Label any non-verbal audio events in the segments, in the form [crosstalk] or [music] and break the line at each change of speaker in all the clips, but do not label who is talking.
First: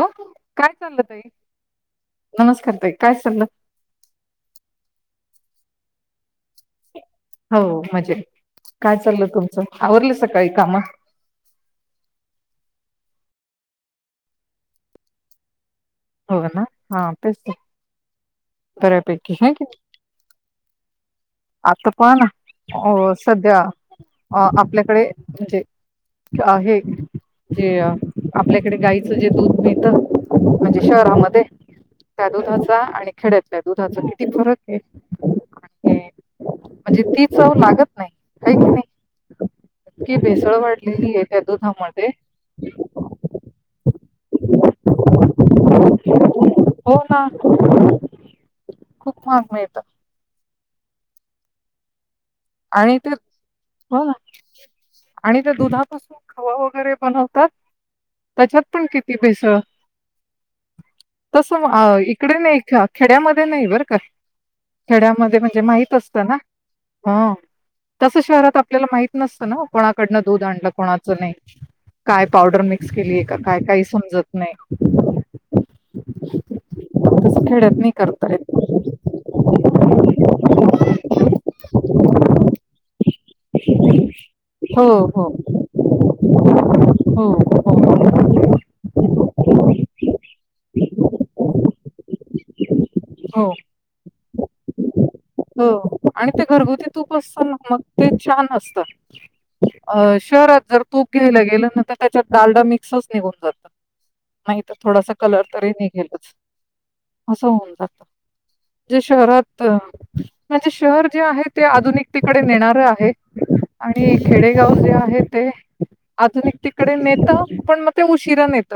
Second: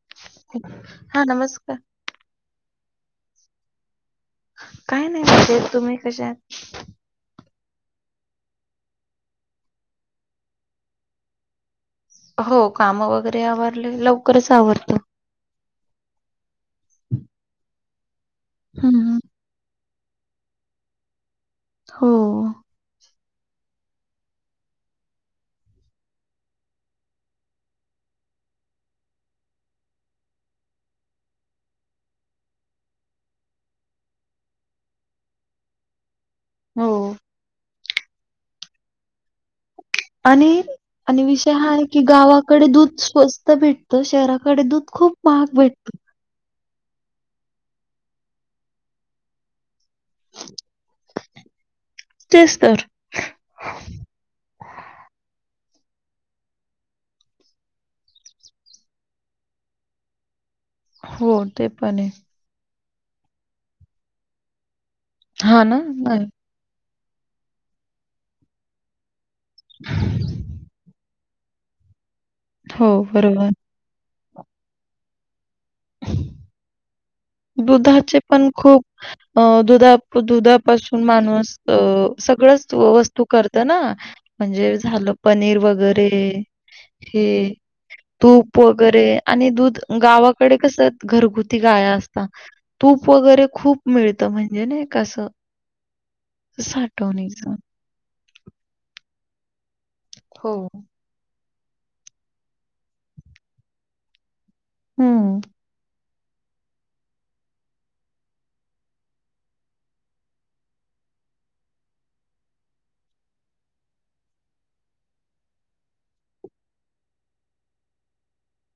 हो, काय चाललं ताई?
हा नमस्कार
नमस्कार ताई काय चाललं?
काही नाही, म्हणजे तुम्ही कश्या आहात?
हो, म्हजे काय चाललं तुमचं आवरलं सकाळी काम
हो, काम वगैरे आवारले लवकरच आवरतो.
हो, ना हाे,
हम्म
बऱ्यापैकी क आता
हो
पण अ सध्या अ आपल्याकडे म्हणजे आहे. जे आपल्याकडे गाईचं जे दूध मिळत म्हणजे शहरामध्ये [unintelligible] आणि खेड्यातल्या दुधाचा किती फरक हे, आणि
हो
म्हणजे ती चव लागत नाही, आहे कि नाही किती भेसळ
आणि
वाढली
आणि विषय हा आहे की गावाकडे दूध स्वस्त भेटतं शहराकडे दूध खूप महाग भेटत
हो ना खूप महाग मिळत
तेच तर
आणि ते हो ना आणि ते दूध ह खवा वगैरे बनवतात त्याच्यात पण किती पिस
हो
तसग
ते पण आहे
इकडे नाही का खेड्यामध्ये नाही बर का खेड्यामध्ये म्हणजे
हा ना
माहित असत
नाही
ना हा तस शहरात आपल्याला माहित नसतं ना कोणाकडनं दूध आणलं कोणाचं नाही काय पावडर
हो
मिक्स केलीय का
बरोबर
काय काही समजत नाही तसं खेड्यात नाही
दुधाचे
करता
पण
येत
खूप अ दुधा दुधापासून माणूस अ
ह
सगळंच वस्तू करत ना म्हणजे
हो
झालं
हो
पनीर वगैरे
हो
हे
हो
तूप वगैरे आणि दूध गावाकडे कस घरगुती गाय असत तूप वगैरे
हो
खूप मिळत म्हणजे ना कस
हो आणि ते घरगुती तूप असतात मग ते छान असतात अ
हो.
शहरात जर तूप घ्यायला गेलं ना तर त्याच्यात ाडा मिक्सच निघून जातात नाही तर थोडासा
हं.
कलर तरी निघेल अस होऊन जात जे शहरात म्हणजे शहर जे आहे ते आधुनिक तिकडे नेणार आहे आणि खेडेगाव जे आहे ते आधुनिक तिकडे नेत पण मग ते उशिरा नेत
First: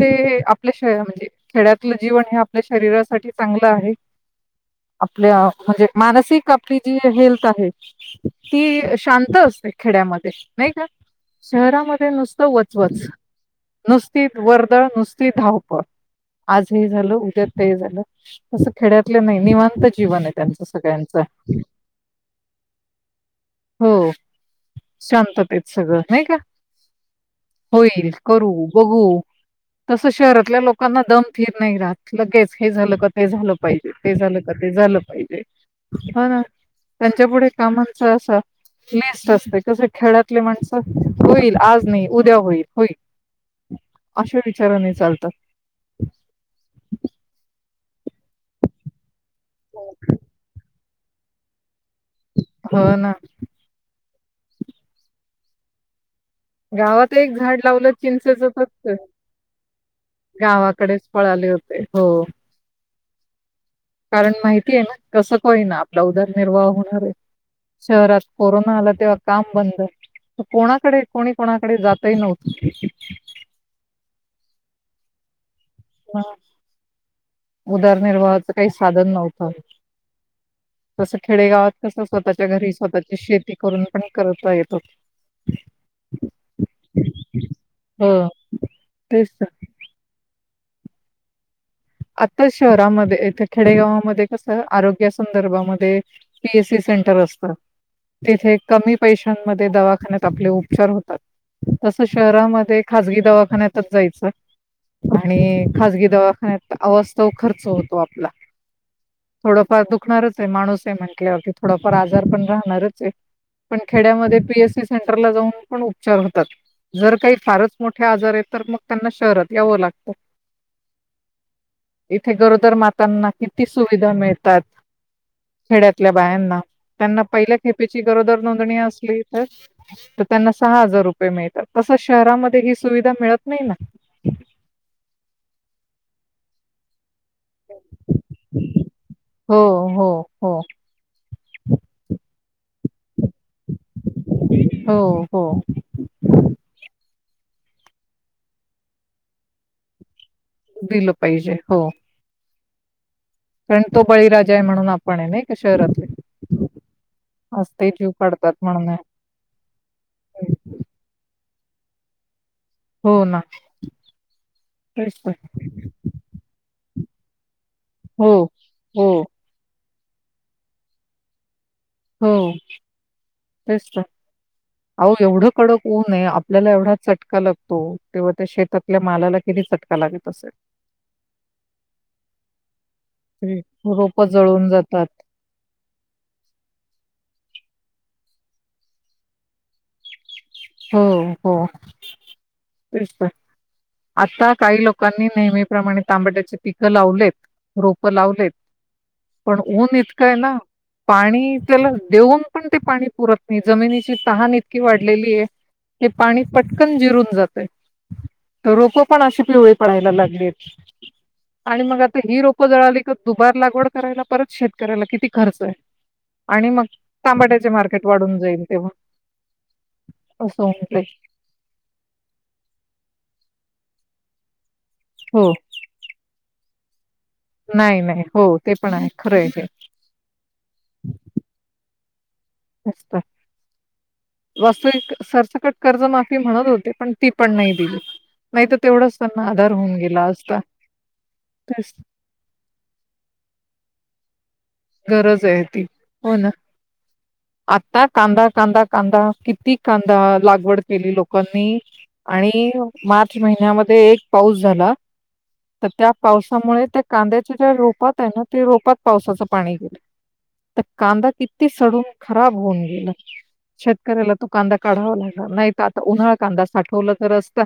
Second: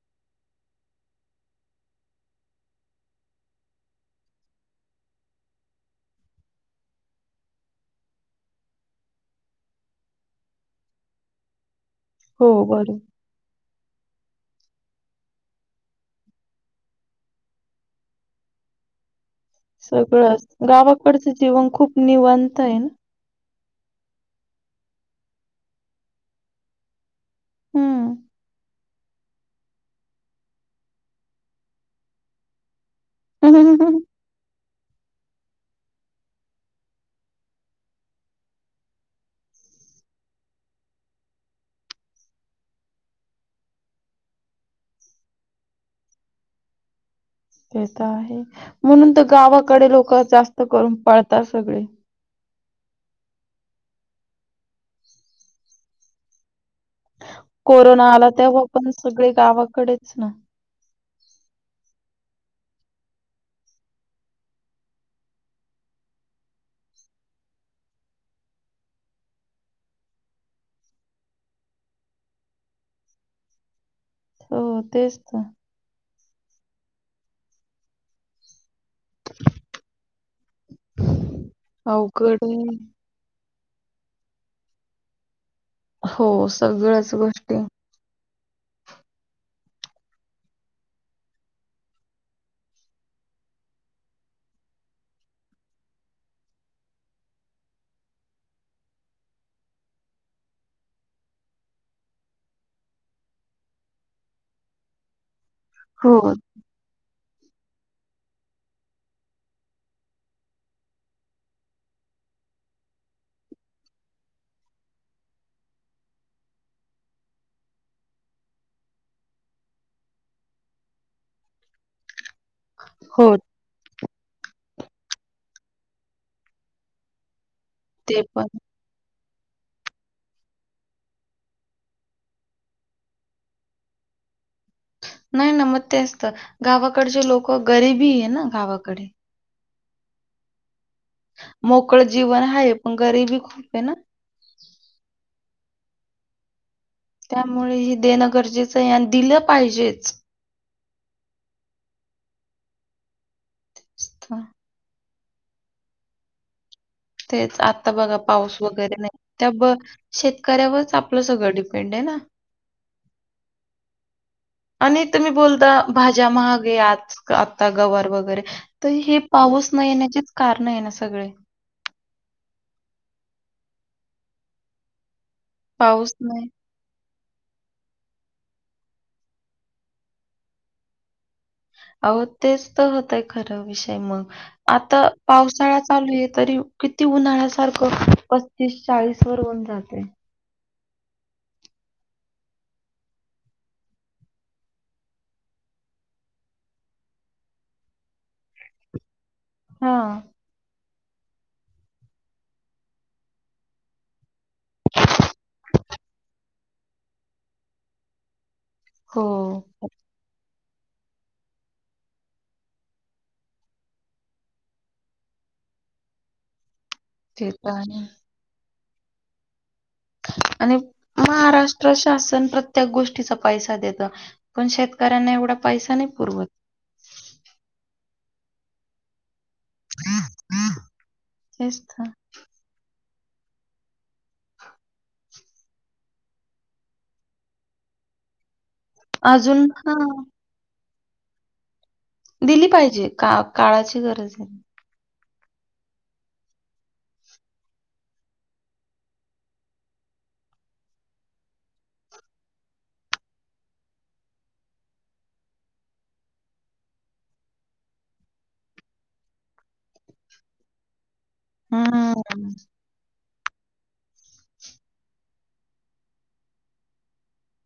ते आपल्या श म्हणजे खेड्यातलं जीवन हे आपल्या शरीरासाठी चांगलं आहे आपल्या म्हणजे मानसिक आपली जी हेल्थ आहे ती शांत असते खेड्यामध्ये नाही का शहरामध्ये
हो
नुसतं
बरं.
वचवच नुसतीच वर्दळ नुसती धावपळ आजही झालं उद्या तेही झालं तस खेड्यातलं नाही निवांत जीवन आहेत
सगळंच
अस काच
गावाकडचं जीवन खूप निवांत आहे ना.
हो शांततेत सगळं नाही का होईल
हं.
करू बघू तस शहरातल्या लोकांना दम थीर नाही राहात लगेच हे झालं हे झालं पाहिजे ते झालं का ते झालं पाहिजे ह ना त्यांच्या पुुढे कामांचा असा नस्ट असते कस खेळातले माणस होईल आज नाही उद्या होईल होईल अशा विचाराने चालतात
ते तर आहे म्हणून तर गावाकडे लोक जास्त करून पळतात सगळे
हो ना गावात एक झाड लावलं
कोरोना आला
चिंचेचं
तेव्हा
फक्त
पण सगळे गावाकडेच ना.
गावाकडेच पळाले होते हो कारण माहिती आहे ना कसं काय होईना आपला उदारनिर्वाह होणार आहे शहरात कोरोना आला तेव्हा काम बंद कोणाकडे कोणी कोणाकडे जातही नव्हते
हो तेच तर
ह उदारनिर्वाहाच काही साधन नव्हतं तस खेडेगावात कस
अवघड
स्वतःच्या घरी
आहे.
स्वतःची शेती करून पण करता येत हो
हो सगळ्याच गोष्टी
हं तेच तर. आता शहरामध्ये इथ खेडेगावामध्ये कस आरोग्या संदर्भामध्ये पीएससी सेंटर असत तिथे कमी पैशांमध्ये दवाखान्यात आपले उपचार होतात तस शहरामध्ये खाजगी दवाखान्यातच जायचं आणि खाजगी
हो,
दवाखान्यात अवास्तव खर्च होतो आपला थोडाफार दुखणारच आहे माणूस आहे म्हटल्यावरती थोडाफार आजार पण राहणारच आहे पण खेड्यामध्ये पीएससी सेंटरला जाऊन पण उपचार होतात जर काही फारच मोठे आजार आहेत तर मग त्यांना शहरात यावं लागतं इथे गरोदर मातांना
हो.
किती सुविधा मिळ तात खेड्यातल्या बायांना. त्यांना पहिल्या खेपेची
ते
गरोदर
पण.
नोंदणी असली तर त्यांना सहा हजार रुपये मिळतात तस शहरामध्ये ही सुविधा मिळत नाही ना हम्
नाही ना मग तेचतर गावाकडचे लोक गरीबी आहे ना गावाकडे
हो हो हो
मोकळं जीवन हाय पण गरीबी खूप आहे ना
हो हो
त्यामुळे ही देणं गरजेचं आहे अन दिलं पाहिजेच
दिलं पाहिजे हो कारण तो
तर
बळीराजा आहे म्हणून आपण आहे नाही का शहरातले
तेच
आज ते
आता
जीव
बघा
काढतात
पाऊस
म्हणून
वगैरे
आहे.
नाही त्या शेतकऱ्यावरच आपलं सगळं डीपें पेंड आहे ना
हो ना
आणि
तेच
तुम्ही
तर.
बोलता भाज्या महागे आज काल गवार
हो,
वगैरे तर
हो,
हे पाऊस न येण्याचेच कारण आहे ना सगळे
हो तेच तर केवढं कडक ऊन
पाऊस
आहे
नाही
आपल्याला एवढा चट का लागतो तेव्हा त्या शेतातल्या मालाला किती चटका लागत असेल
अहो तेच तर होतोय खर
हं.
विषय मग
रोपं जळून
आता
जातात.
पावसाळा चालू आहे तरी किती उन्हाळा सारखं पस्तीस चाळीस वर ऊन जातंय
हो हो तेच तर आता काही लोकांनी नेहमीप्रमाणे तांबड्याचे पिकं लावलेत रोप लावलेत पण ऊन
हां.
इतकंय ना पाणी त्याला देऊन पण ते पाणी पुरत नाही जमिनीची तहान इतकी वाढलेली आहे हे पाणी पटकन जिरून जातंय रोप पण
हो.
अशी पिवळी पडायला लागली [inaudible] आणि मग आता ही रोपं जळाली का दुबार लागवड करायला परत शेतकऱ्याला किती खर्च आहे आणि मग
ते
तांबाट्याचे
तर आहे.
मार्केट वाढून जाईल तेव्हा असं
आणि
होऊन जाईल
महाराष्ट्र शासन प्रत्येक गोष्टीचा पैसा देतं पण शेतकऱ्यांना
हो
एवढा पैसा नाही पुरवत
नाही नाही हो ते पण आहे खरं आहे हे
ह ह तेच तर
पाय वास्तविक सरसकट कर्जमाफी म्हणत होते पण ती पण नाही दिली नाही तर तेवढाच त्यांना
अजून
आधार होऊन गेला
हां,
असता. तेच.
दिली पाहिजे का काळाची गरज आहे.
गरज आहे ती हो ना. आता कांदा कांदा कांदा किती कांदा लागवड केली लोकांनी. आणि मार्च महिन्यामध्ये एक पाऊस झाला. तर त्या पावसामुळे त्या कांद्याच्या ज्या रोपात आहे ना ते रोपात पावसाच, पाणी गेलं तर कांदा किती सडून
हम्म.
खराब होऊन गेलं शेतकऱ्याला तो कांदा काढावा लागला नाही तर आता उन्हाळा कांदा साठवला तर असत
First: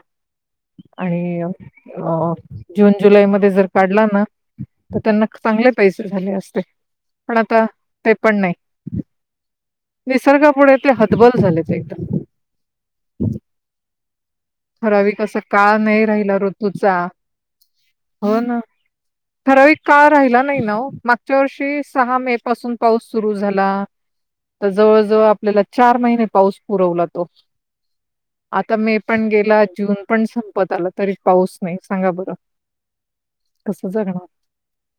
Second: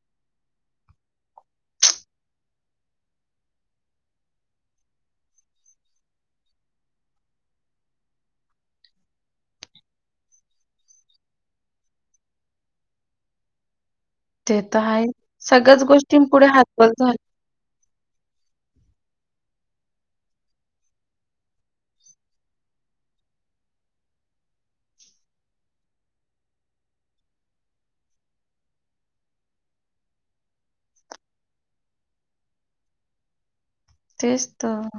आणि अं जून जुलै मध्ये जर काढला ना तर त्यांना, चांगले पैसे झाले असते पण आता ते पण नाही. निसर्गापुढे ते हदबल झालेत एकदम.
ते तर आहे.
ठरावीक अस काळ
सगळ्याच
नाही राहिला
गोष्टींपुढे हातबल
ऋतूचा
झालं.
हो ना. ठरावीक काळ राहिला नाही नाओ मागच्या वर्षी सहा मे पासून पाऊस सुरू झाला. तर जवळजवळ आपल्याला चार महिने पाऊस पुरवला तो आता मे. पण गेला जून पण संपत आला तरी पाऊस नाही, सांगा बरं. कसं जगणार?
तेच तर.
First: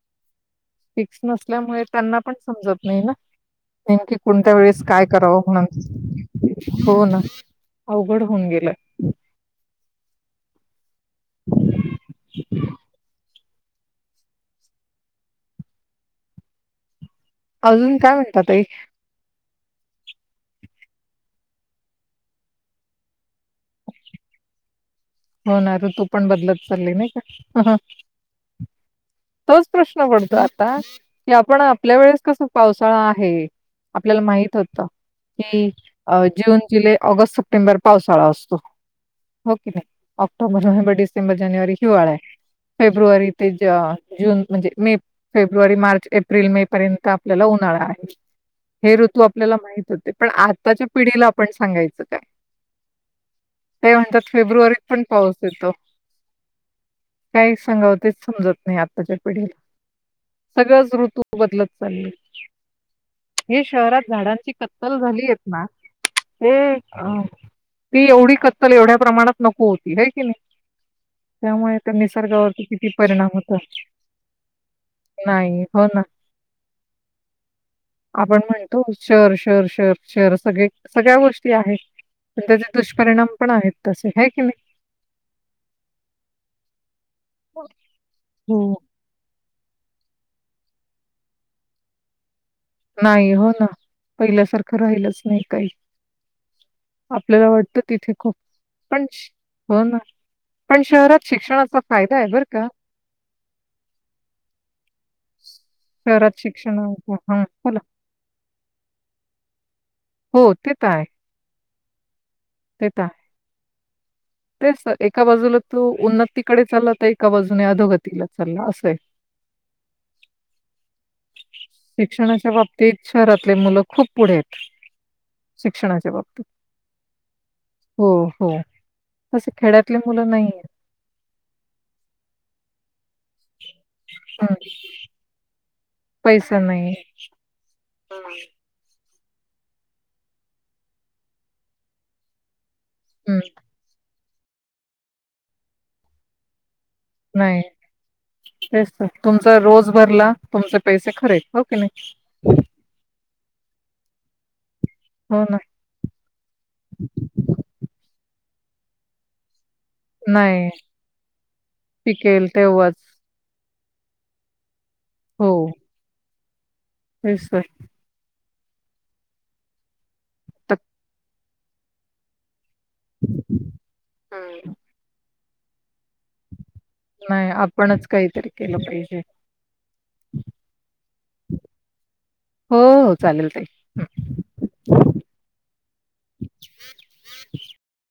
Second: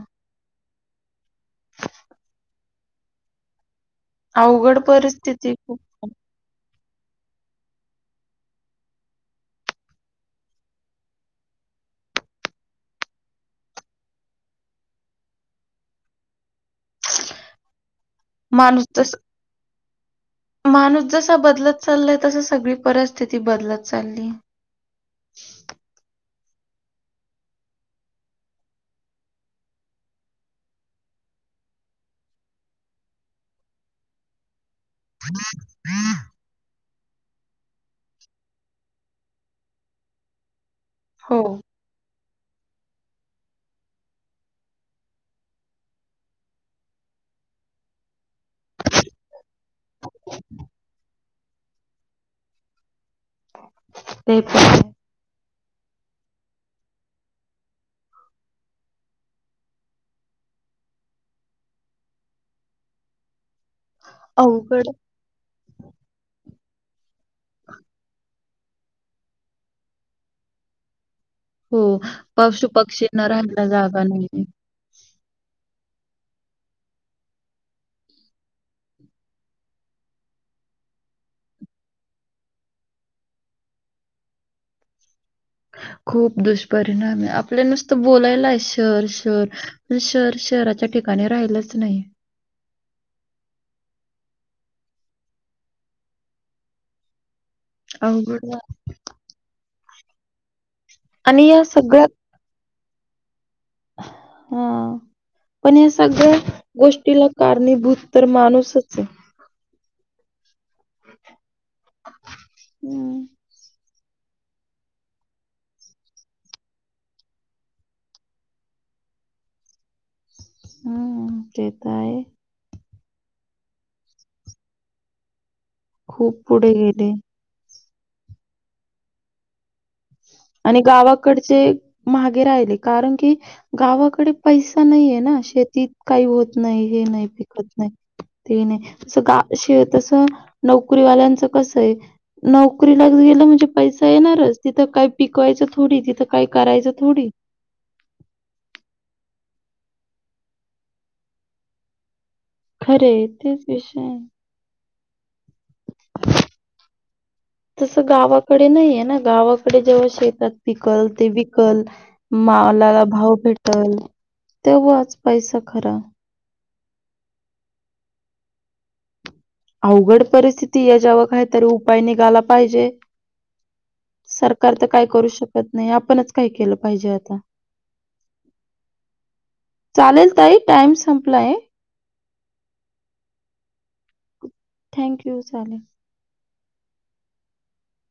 फिक्स नसल्यामुळे त्यांना पण समजत नाही ना. नेमकी कोणत्या
अवघड
वेळेस काय करावं
परिस्थिती खूप.
म्हणून. हो ना अवघड होऊन गेलं. अजून काय म्हणतात तई?
माणूस तस माणूस जसा बदलत चाललाय तस सगळी परिस्थिती बदलत चालली.
होणा, तू पण बदलत चालली नाही का? तोच प्रश्न पडतो आता कि, आपण आपल्या वेळेस कस पावसाळा आहे. आपल्याला माहित होत की जून - जुलै ऑगस्ट- सप्टेंबर पावसाळा असतो हो क नाही ऑक्टोबर- नोव्हेंबर. डिसेंबर-
हो
जानेवारी हिवाळा आहे. फेब्रुवारी ते जून म्हणजे मे फेब्रुवारी मार्च एप्रिल मे पर्यंत आपल्याला. उन्हाळा आहे. हे ऋतू आपल्याला माहित होते पण, आताच्या पिढीला आपण सांगायचं काय. ते म्हणतात
पण
फेब्रुवारी
आहे.
य काही सांगावतेच समजत नाही आताच्या पिढीला. सगळंच ऋतू बदलत चालले. हे शहरात झाडांची
अवघड
कत्तल झाली आहेत, ना ते ती एवढी कत्तल एवढ्या प्रमाणात नको होती ह कि नाही. त्यामुळे
हो
त्या निसर्गावरती
पशु
किती
पक्षींना
परिणाम होता.
राहायला जागा नाहीये.
नाही, हो ना. आपण म्हणतो शर शर शर शर सगळे सगळ्या गोष्टी आहेत. पण त्याचे दुष्परिणाम पण आहेत तसे आहे की नाही.
खूप दुष्परिणाम आहे, आपल्या नुसत बोलायला आहे
हो.
Sir sir. शहर शहराच्या ठिकाणी राहिलंच नाही.
नाही हो ना पहिल्यासारखं राहिलच नाही काही. आपल्याला वाटतं तिथे खूप
अवघड झा
पण होणार. पण शहरात
आणि या
शिक्षणाचा
सगळ्यात
फायदा आहे बरं का.
हा पण या सगळ्या
शहरात शिक्षण
गोष्टीला का
हां,
कारनी
बोला.
भूत तर माणूसच आहे.
हो, ते तर आहे, ते तर आहे.
हम्म.
तेच तर एका बाजूला तू उन्नतीकडे चालला तर एका बाजूने अधोगतीला चालला असंय. [inaudible]
हम्म तेताय.
तेच शहरातले मुलं खूप पुढे आहेत. शिक्षणाच्या
खूप
बाबतीत.
पुढे गेले.
हो हो अस खेड्यात.
आणि गावाकडचे महागे राहिले कारण की. गावाकडे
हम्म
पैसा नाहीये ना शेतीत काही होत नाही हे नाही पिकत नाही. ते नाही तस नोकरीवाल्यांच कस आहे न ोकरीला
हम्म
गेलं म्हणजे पैसा येणारच तिथं काय पिकवायचं थोडी तिथं काय करायचं. थोडी.
नाही तेच तर तुमच. रोज भरला तुमचे पैसे खरेके नाही.
खरे तेच विषय
हो ना
तस गावाकडे नाहीये ना गावा. तकडे जेव्हा शेतात
नाही
पिकल ते विकल
पिकेल तेव्हाच
मावलाला भाव भेटल. तेव्हा आज पैसा खरा.
दिसतोय.
अवघड परिस्थिती हाय याज्यावर काहीतरी उपाय निघाला पाहिजे सरकार तर काय करू शकत नाही आप?
नाही आपणच काहीतरी केलं पाहिजे.
चालेल ताई टाइम संपलाय.
हो हो चालेल ताई
थँक यू. चालेल.
[inaudible]